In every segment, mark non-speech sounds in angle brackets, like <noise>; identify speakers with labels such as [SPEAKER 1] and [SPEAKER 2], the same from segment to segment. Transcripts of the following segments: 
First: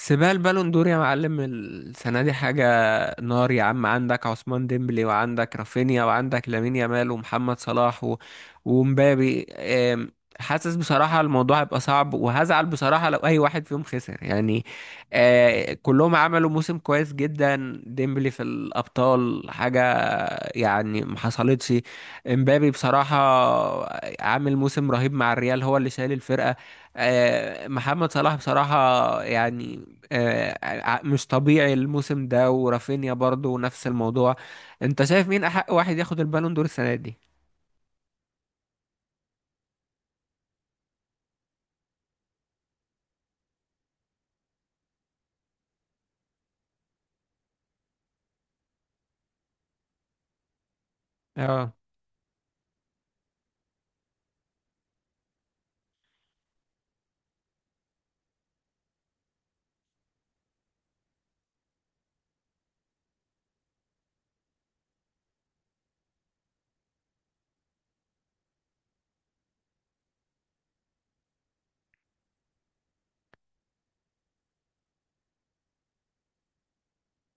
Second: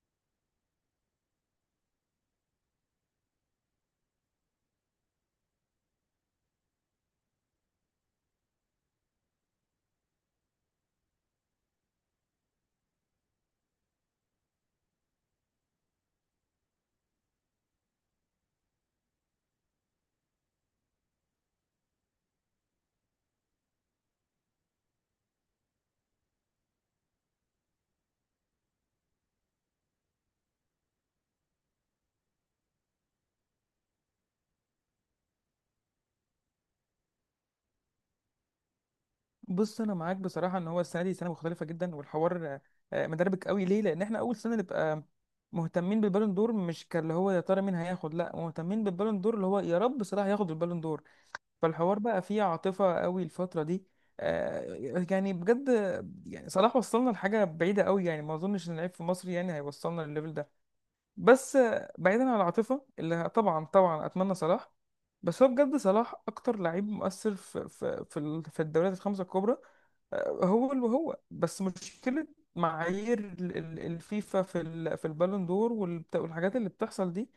[SPEAKER 1] سيبها البالون دور يا معلم، السنة دي حاجة نار يا عم. عندك عثمان ديمبلي وعندك رافينيا وعندك لامين يامال ومحمد صلاح ومبابي. حاسس بصراحة الموضوع هيبقى صعب وهزعل بصراحة لو أي واحد فيهم خسر يعني. كلهم عملوا موسم كويس جدا. ديمبلي في الأبطال حاجة يعني ما حصلتش. امبابي بصراحة عامل موسم رهيب مع الريال، هو اللي شايل الفرقة. محمد صلاح بصراحة يعني مش طبيعي الموسم ده، ورافينيا برضو نفس الموضوع. انت شايف مين احق واحد ياخد البالون دور السنة دي؟
[SPEAKER 2] بص انا معاك بصراحه ان هو السنه دي سنه مختلفه جدا. والحوار مدربك قوي ليه؟ لان احنا اول سنه نبقى مهتمين بالبالون دور، مش كاللي هو يا ترى مين هياخد، لا مهتمين بالبالون دور اللي هو يا رب صلاح ياخد البالون دور.
[SPEAKER 1] اه،
[SPEAKER 2] فالحوار بقى فيه عاطفه قوي الفتره دي. آه، يعني بجد، يعني صلاح وصلنا لحاجه بعيده قوي، يعني ما اظنش ان اللعيب في مصر يعني هيوصلنا للليفل ده. بس بعيدا عن العاطفه، اللي طبعا طبعا اتمنى صلاح، بس هو بجد صلاح اكتر لعيب مؤثر في في الدوريات الخمسه الكبرى. هو اللي هو بس مشكلة معايير الفيفا في البالون دور والحاجات اللي بتحصل دي.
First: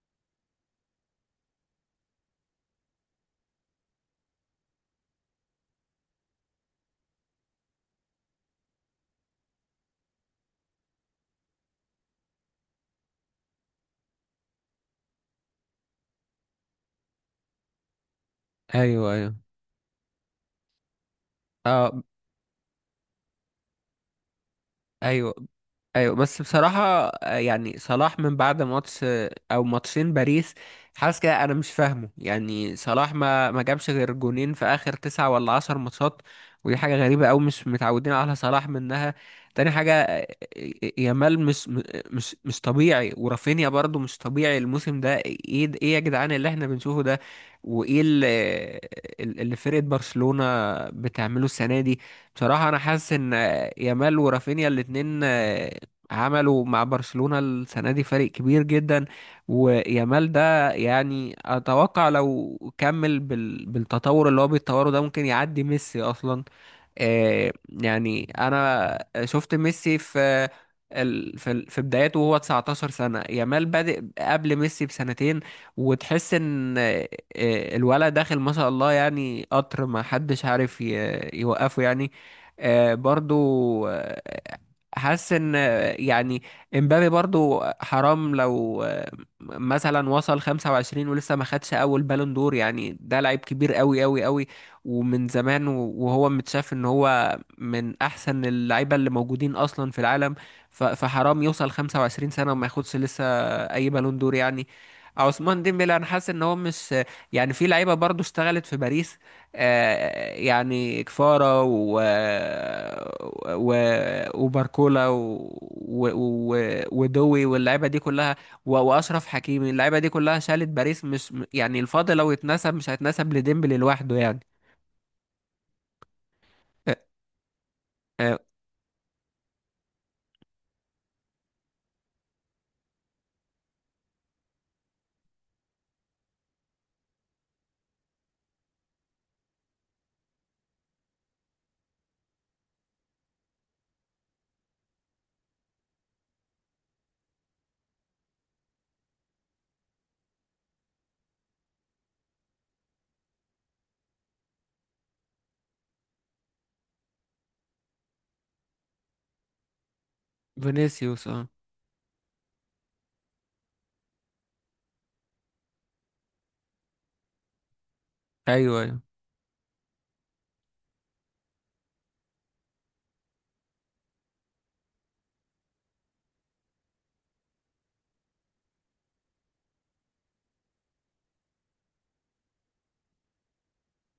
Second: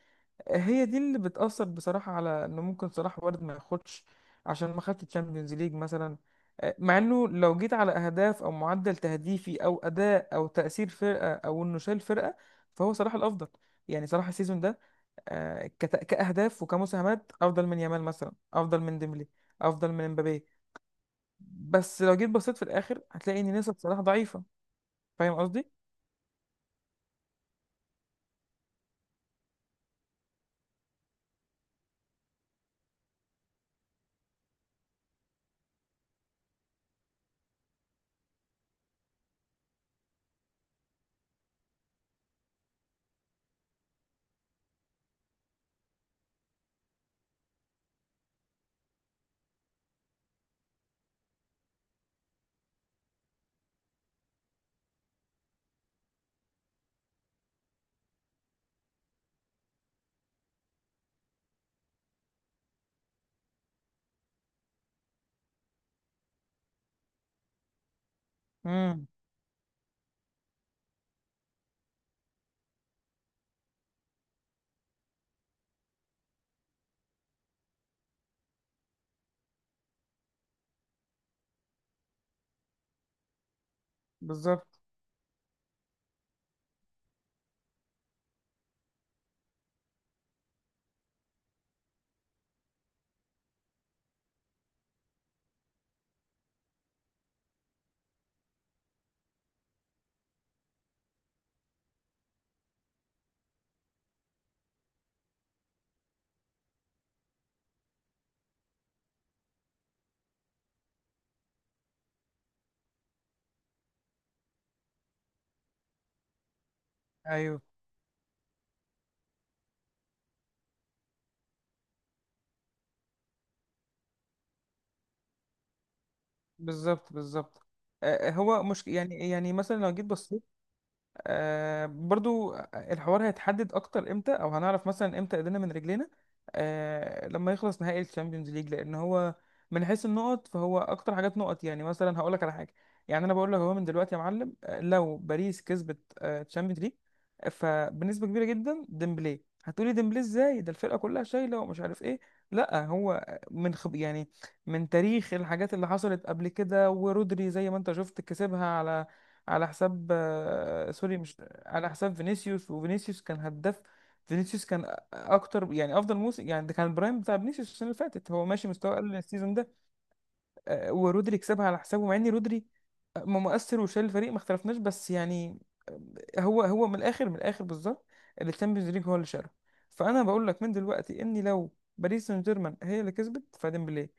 [SPEAKER 2] هي دي اللي بتأثر بصراحة على ان ممكن صلاح وارد ما ياخدش، عشان ما خدش تشامبيونز ليج مثلا. مع انه لو جيت على اهداف او معدل تهديفي او اداء او تأثير فرقة او انه شال فرقة، فهو صلاح الافضل. يعني صلاح السيزون ده كأهداف وكمساهمات افضل من يامال مثلا، افضل من
[SPEAKER 1] ايوه
[SPEAKER 2] ديمبلي،
[SPEAKER 1] ايوه.
[SPEAKER 2] افضل من مبابي. بس
[SPEAKER 1] اه،
[SPEAKER 2] لو جيت بصيت في الاخر هتلاقي ان نسب صلاح ضعيفه،
[SPEAKER 1] ايوه
[SPEAKER 2] فاهم قصدي.
[SPEAKER 1] ايوه. بس بصراحة يعني صلاح من بعد ماتش او ماتشين باريس. حاسس كده، انا مش فاهمه. يعني صلاح ما جابش غير جونين في اخر تسعة ولا عشر ماتشات. ودي حاجة غريبة أوي، مش متعودين على صلاح منها. تاني حاجة يامال مش طبيعي، ورافينيا برضو مش طبيعي الموسم ده. ايه يا جدعان اللي احنا بنشوفه ده؟ وايه اللي, اللي فرقة برشلونة بتعمله السنة دي؟ بصراحة انا حاسس ان يامال ورافينيا الاتنين عملوا مع برشلونة السنة دي فريق كبير جدا. ويامال ده يعني أتوقع لو كمل بالتطور اللي هو بيتطوره ده ممكن يعدي ميسي أصلا. يعني انا
[SPEAKER 2] امم،
[SPEAKER 1] شفت ميسي في بداياته وهو 19 سنة. يامال بادئ قبل ميسي بسنتين، وتحس ان الولد داخل ما شاء الله. يعني قطر ما حدش عارف يوقفه يعني. برضو آه،
[SPEAKER 2] بالظبط.
[SPEAKER 1] حاسس ان يعني امبابي برضو حرام لو مثلا وصل 25 ولسه ما خدش اول بالون دور يعني، ده لعيب كبير قوي قوي قوي ومن زمان. وهو متشاف ان هو من احسن اللعيبه اللي موجودين اصلا في العالم. فحرام يوصل 25 سنه وما ياخدش لسه اي بالون دور يعني. عثمان ديمبلي انا حاسس ان هو مش يعني، في لعيبه برضو اشتغلت في باريس يعني كفارة و... وباركولا و... و... ودوي
[SPEAKER 2] ايوه،
[SPEAKER 1] واللعيبه دي كلها واشرف حكيمي، اللعيبه دي كلها شالت باريس. مش يعني الفضل لو اتنسب مش هيتنسب لديمبلي لوحده يعني.
[SPEAKER 2] بالظبط بالظبط.
[SPEAKER 1] آه
[SPEAKER 2] هو مش يعني، يعني مثلا لو جيت بصيت. آه برضو الحوار هيتحدد اكتر امتى، او هنعرف مثلا امتى ايدينا من رجلينا، آه لما يخلص نهائي الشامبيونز ليج. لان هو من حيث النقط فهو اكتر حاجات نقط. يعني مثلا هقول لك على حاجه، يعني انا بقول لك هو من دلوقتي يا معلم، لو باريس كسبت الشامبيونز ليج، فبنسبه كبيره جدا ديمبلي. هتقولي ديمبلي ازاي، ده الفرقه كلها شايله ومش عارف ايه. لا هو من خب يعني من تاريخ الحاجات اللي حصلت قبل كده، ورودري زي ما انت شفت كسبها على على حساب سوري،
[SPEAKER 1] فينيسيوس.
[SPEAKER 2] مش
[SPEAKER 1] اه،
[SPEAKER 2] على حساب فينيسيوس، وفينيسيوس كان هداف. فينيسيوس كان أ- اكتر يعني افضل موسم، يعني ده كان البرايم بتاع فينيسيوس. السنه اللي فاتت هو ماشي
[SPEAKER 1] ايوه
[SPEAKER 2] مستوى
[SPEAKER 1] ايوه.
[SPEAKER 2] اقل السيزون ده. ورودري كسبها على حسابه، مع ان رودري مؤثر وشايل الفريق ما اختلفناش، بس يعني هو من الاخر، من الاخر بالظبط، اللي الشامبيونز ليج هو اللي شاله. فانا بقول لك من دلوقتي اني لو باريس سان جيرمان هي اللي كسبت فديمبلي.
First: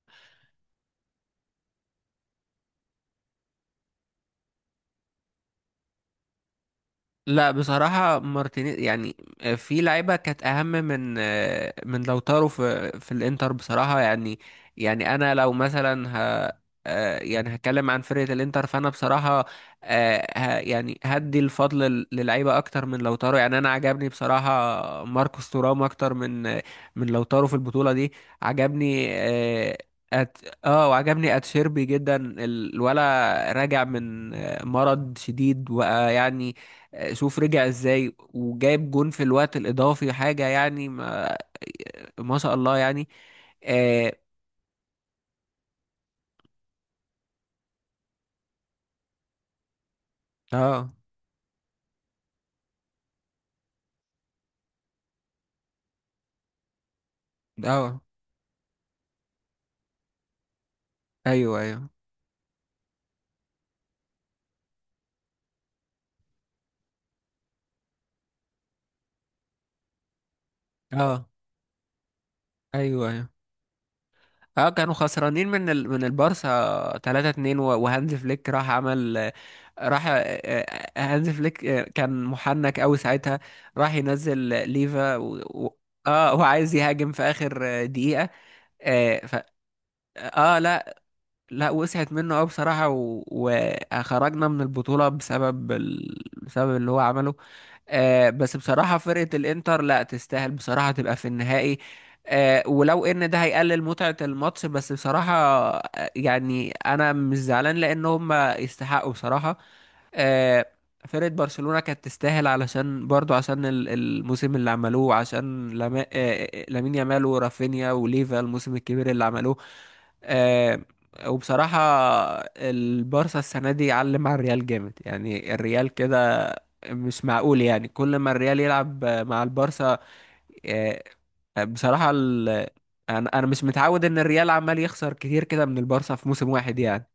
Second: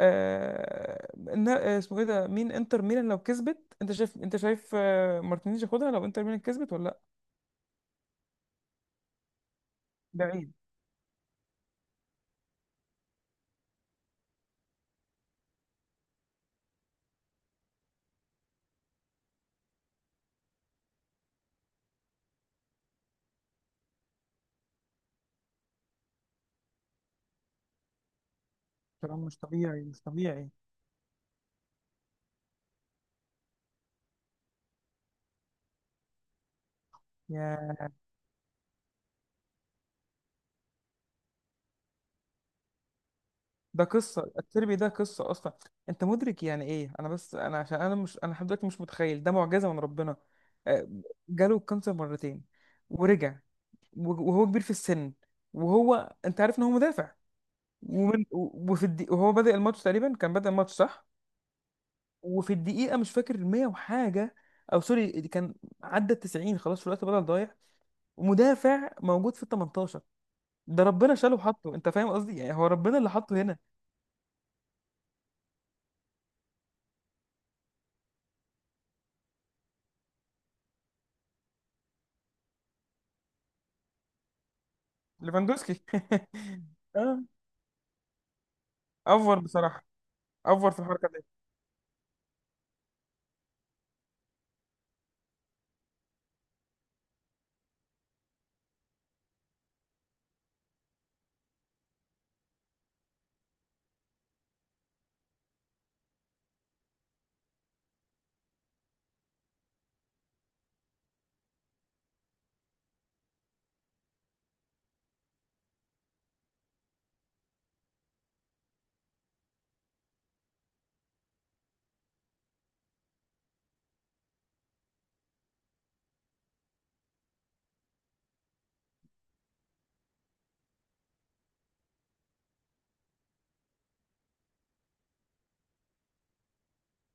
[SPEAKER 2] اسمه ايه ده، مين انتر ميلان لو كسبت؟ انت شايف، انت شايف مارتينيز ياخدها لو انتر ميلان كسبت ولا لا؟
[SPEAKER 1] لا بصراحة مارتينيز يعني، في لعيبة كانت
[SPEAKER 2] بعيد.
[SPEAKER 1] أهم من من لوتارو في الإنتر بصراحة يعني. يعني أنا لو مثلا ه آه، يعني هتكلم عن فرقة الإنتر فأنا بصراحة يعني هدي الفضل للعيبة أكتر من لوتارو. يعني أنا عجبني بصراحة ماركوس تورام أكتر من من لوتارو في البطولة دي. عجبني
[SPEAKER 2] كلام مش طبيعي مش
[SPEAKER 1] أت...
[SPEAKER 2] طبيعي.
[SPEAKER 1] اه، وعجبني اتشيربي جدا. الولا راجع من مرض شديد، ويعني شوف رجع
[SPEAKER 2] يا
[SPEAKER 1] ازاي وجايب جون في الوقت الاضافي حاجه يعني، ما شاء الله يعني.
[SPEAKER 2] ده
[SPEAKER 1] اه.
[SPEAKER 2] قصه التربي، ده قصه اصلا. انت مدرك يعني ايه؟ انا بس انا عشان انا مش، انا لحد دلوقتي مش متخيل، ده معجزه من ربنا. آه،
[SPEAKER 1] اه،
[SPEAKER 2] جاله الكانسر مرتين ورجع، وهو كبير في السن، وهو انت عارف ان هو مدافع،
[SPEAKER 1] آه،
[SPEAKER 2] وفي وهو بادئ الماتش تقريبا، كان بادئ الماتش صح.
[SPEAKER 1] ايوه ايوه.
[SPEAKER 2] وفي الدقيقة، مش فاكر المية وحاجة أو سوري، دي كان عدى التسعين خلاص، في الوقت بدل ضايع، ومدافع موجود في التمنتاشر. ده ربنا
[SPEAKER 1] اه،
[SPEAKER 2] شاله وحطه، أنت فاهم قصدي، يعني هو ربنا
[SPEAKER 1] ايوه
[SPEAKER 2] اللي
[SPEAKER 1] ايوه.
[SPEAKER 2] حطه هنا.
[SPEAKER 1] اه كانوا خسرانين من البارسا 3-2، وهانز فليك راح عمل. راح آه، آه، هانز فليك كان محنك قوي ساعتها، راح ينزل ليفا و...
[SPEAKER 2] ليفاندوسكي.
[SPEAKER 1] اه، وعايز
[SPEAKER 2] <laughs>
[SPEAKER 1] يهاجم
[SPEAKER 2] اه،
[SPEAKER 1] في اخر دقيقه. آه ف...
[SPEAKER 2] أفور بصراحة،
[SPEAKER 1] اه
[SPEAKER 2] أفور في
[SPEAKER 1] لا.
[SPEAKER 2] الحركة دي.
[SPEAKER 1] لا وسعت منه قوي بصراحة، وخرجنا من البطولة بسبب بسبب اللي هو عمله. بس بصراحة فرقة الإنتر لا تستاهل بصراحة تبقى في النهائي. ولو إن ده هيقلل متعة الماتش، بس بصراحة يعني أنا مش زعلان لأن هم يستحقوا بصراحة. آه فرقة برشلونة كانت تستاهل، علشان برضو عشان الموسم اللي عملوه، عشان لما... آه آه، لامين يامال ورافينيا وليفا الموسم الكبير اللي عملوه. آه، وبصراحة البارسا السنة دي علم على الريال جامد. يعني الريال كده مش معقول، يعني كل ما الريال يلعب مع البارسا. آه، بصراحة انا مش متعود ان الريال عمال يخسر كتير كده من البارسا في موسم واحد يعني.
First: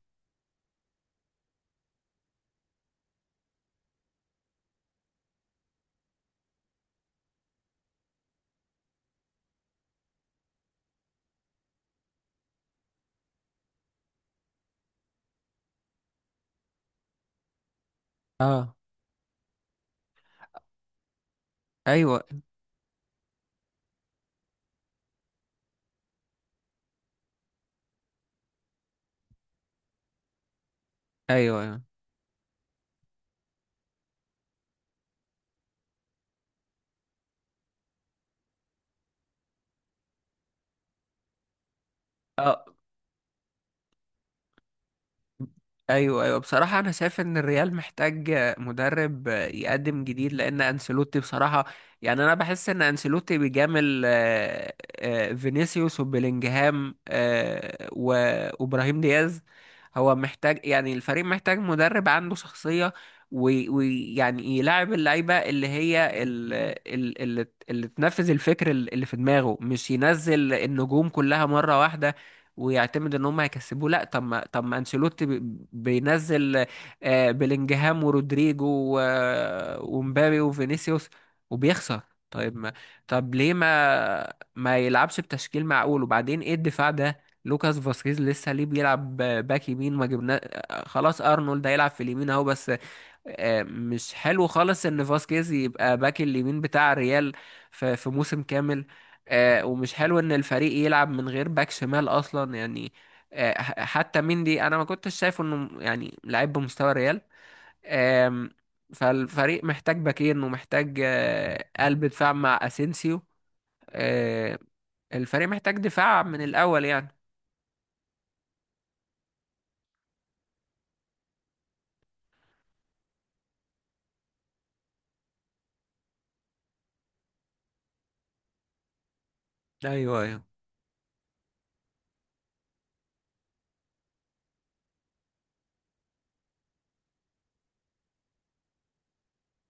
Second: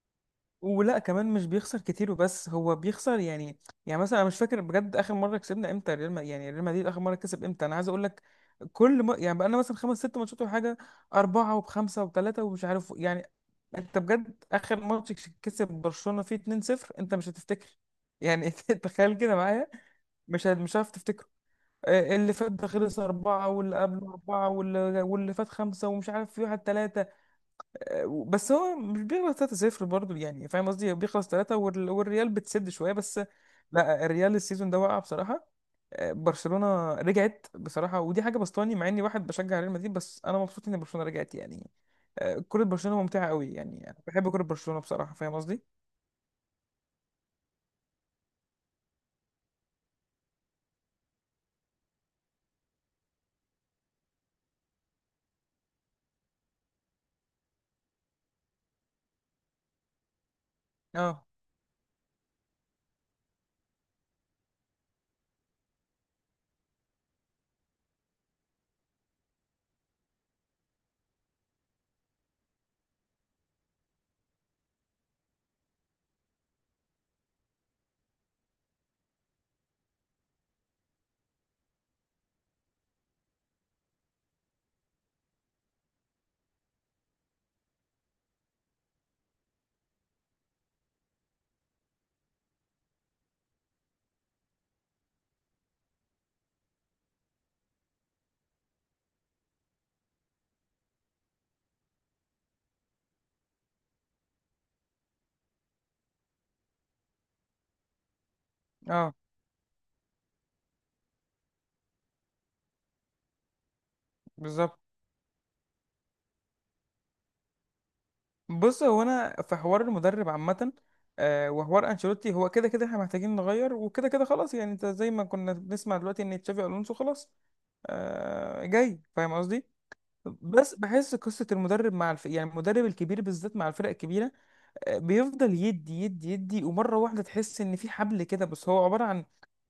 [SPEAKER 2] ولا كمان مش بيخسر كتير، وبس هو بيخسر يعني، يعني مثلا أنا مش فاكر بجد آخر مرة كسبنا إمتى ريال، يعني ريال مدريد آخر مرة كسب إمتى؟ أنا عايز أقول لك، كل ما يعني بقى لنا مثلا خمس ست ماتشات ولا حاجة، أربعة وبخمسة وبثلاثة ومش عارف يعني. انت بجد اخر ماتش كسب برشلونه فيه 2-0، انت مش هتفتكر يعني.
[SPEAKER 1] اه،
[SPEAKER 2] <laughs> تخيل كده معايا، مش هتعرف تفتكره.
[SPEAKER 1] ايوه
[SPEAKER 2] اللي فات ده خلص أربعة، واللي قبله أربعة، واللي فات خمسة، ومش عارف في واحد تلاتة. بس هو مش بيخلص تلاتة صفر برضه، يعني فاهم قصدي، بيخلص تلاتة
[SPEAKER 1] ايوه ايوه.
[SPEAKER 2] والريال بتسد شوية بس. لا الريال السيزون ده وقع بصراحة. برشلونة رجعت بصراحة، ودي حاجة بسطاني، مع اني واحد بشجع ريال مدريد، بس انا مبسوط ان برشلونة رجعت يعني. كرة
[SPEAKER 1] آه،
[SPEAKER 2] برشلونة ممتعة قوي، يعني أنا بحب كرة برشلونة بصراحة، فاهم قصدي.
[SPEAKER 1] ايوه ايوه. بصراحه انا شايف ان الريال محتاج مدرب يقدم جديد، لان انسيلوتي بصراحه يعني انا بحس ان انسيلوتي بيجامل فينيسيوس وبيلينجهام. وابراهيم دياز، هو محتاج، يعني الفريق
[SPEAKER 2] اه.
[SPEAKER 1] محتاج مدرب عنده شخصيه ويعني يلاعب اللعيبه اللي هي اللي تنفذ الفكر اللي في دماغه، مش ينزل النجوم كلها مره واحده ويعتمد ان هم هيكسبوه. لا، طب ما انشيلوتي بينزل بيلينجهام ورودريجو ومبابي وفينيسيوس، وبيخسر. طيب ما طب ليه ما يلعبش بتشكيل معقول؟ وبعدين ايه الدفاع ده؟ لوكاس فاسكيز لسه ليه بيلعب باك يمين؟ ما جبنا خلاص ارنولد هيلعب في اليمين اهو بس. مش حلو خالص ان فاسكيز يبقى باك اليمين بتاع الريال في موسم كامل. ومش حلو ان الفريق يلعب من غير باك شمال اصلا يعني. حتى مندي انا ما كنتش شايفه انه يعني لعيب بمستوى الريال. آم،
[SPEAKER 2] اه،
[SPEAKER 1] فالفريق محتاج باكين ومحتاج قلب دفاع مع اسينسيو. آه،
[SPEAKER 2] بالظبط.
[SPEAKER 1] الفريق محتاج دفاع من الاول يعني.
[SPEAKER 2] بص هو انا في حوار المدرب عامة، وحوار انشيلوتي، هو كده كده احنا محتاجين نغير، وكده كده خلاص، يعني انت زي ما كنا بنسمع دلوقتي ان تشافي الونسو خلاص جاي، فاهم قصدي.
[SPEAKER 1] ايوه ايوه.
[SPEAKER 2] بس بحس قصة المدرب مع يعني المدرب الكبير بالذات مع الفرق الكبيرة، بيفضل يدي ومره واحده تحس ان في حبل كده، بس هو عباره عن،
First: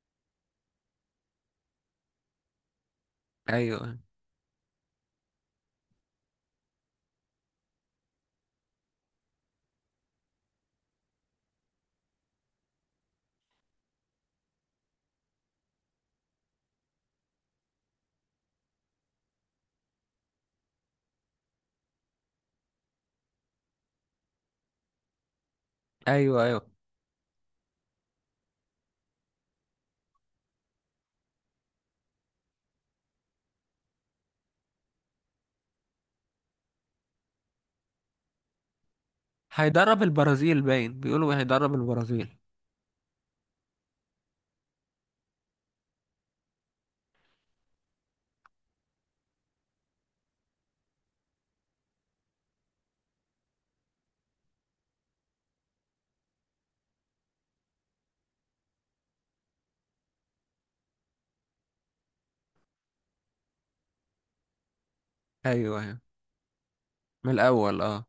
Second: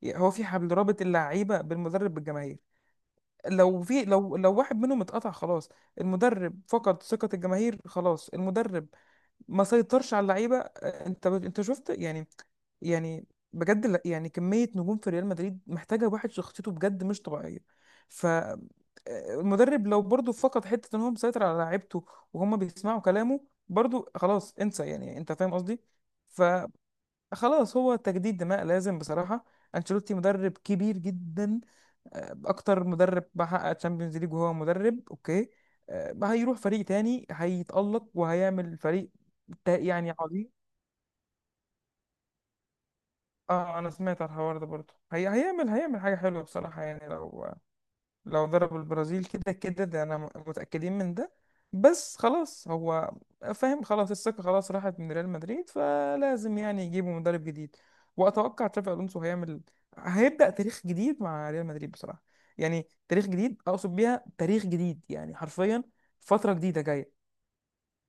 [SPEAKER 2] هو في حبل رابط اللعيبه بالمدرب بالجماهير. لو
[SPEAKER 1] ايوه،
[SPEAKER 2] في لو لو واحد منهم اتقطع خلاص. المدرب فقد ثقه الجماهير، خلاص المدرب ما سيطرش على اللعيبه. انت شفت يعني، يعني بجد يعني كميه نجوم في ريال مدريد محتاجه واحد شخصيته بجد مش طبيعيه. ف المدرب لو برضه فقد حته ان هو مسيطر على لعيبته وهم بيسمعوا كلامه، برضه خلاص انسى، يعني انت فاهم قصدي.
[SPEAKER 1] ايوه ايوه.
[SPEAKER 2] فخلاص هو تجديد دماء لازم بصراحه. انشيلوتي مدرب كبير جدا، اكتر مدرب بحقق تشامبيونز ليج، وهو مدرب اوكي. ما هيروح فريق تاني هيتألق وهيعمل فريق
[SPEAKER 1] هيدرب
[SPEAKER 2] يعني عظيم.
[SPEAKER 1] البرازيل باين بيقولوا، هيدرب البرازيل.
[SPEAKER 2] اه انا سمعت على الحوار ده برضه، هي هيعمل، هيعمل حاجة حلوة بصراحة، يعني لو لو ضرب البرازيل كده كده ده انا متأكدين من ده. بس خلاص هو فاهم، خلاص الثقة خلاص راحت من ريال مدريد، فلازم يعني يجيبوا مدرب جديد. واتوقع تشافي الونسو هيعمل، هيبدأ تاريخ جديد مع ريال مدريد بصراحة، يعني تاريخ جديد اقصد بيها تاريخ جديد يعني
[SPEAKER 1] ايوه
[SPEAKER 2] حرفيا،
[SPEAKER 1] ايوه،
[SPEAKER 2] فترة جديدة جاية،
[SPEAKER 1] من الاول اه.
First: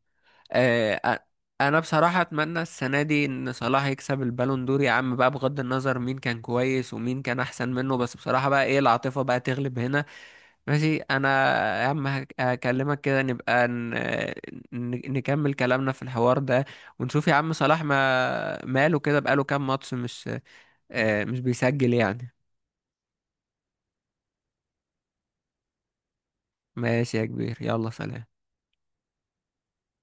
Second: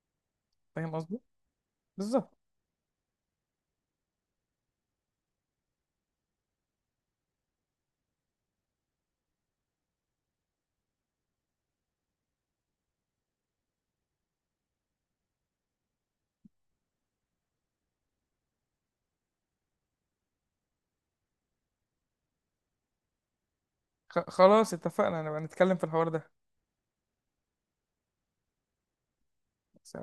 [SPEAKER 2] فاهم
[SPEAKER 1] آه، أ-
[SPEAKER 2] قصدي؟
[SPEAKER 1] انا بصراحة
[SPEAKER 2] بالظبط.
[SPEAKER 1] اتمنى السنة دي ان صلاح يكسب البالون دور يا عم بقى، بغض النظر مين كان كويس ومين كان احسن منه. بس بصراحة بقى ايه، العاطفة بقى تغلب هنا. ماشي. انا يا عم هكلمك كده، نبقى نكمل كلامنا في الحوار ده، ونشوف يا عم صلاح ما ماله كده، بقاله كام ماتش مش بيسجل يعني.
[SPEAKER 2] خلاص اتفقنا نبقى نتكلم في الحوار ده
[SPEAKER 1] ماشي يا كبير، يلا سلام.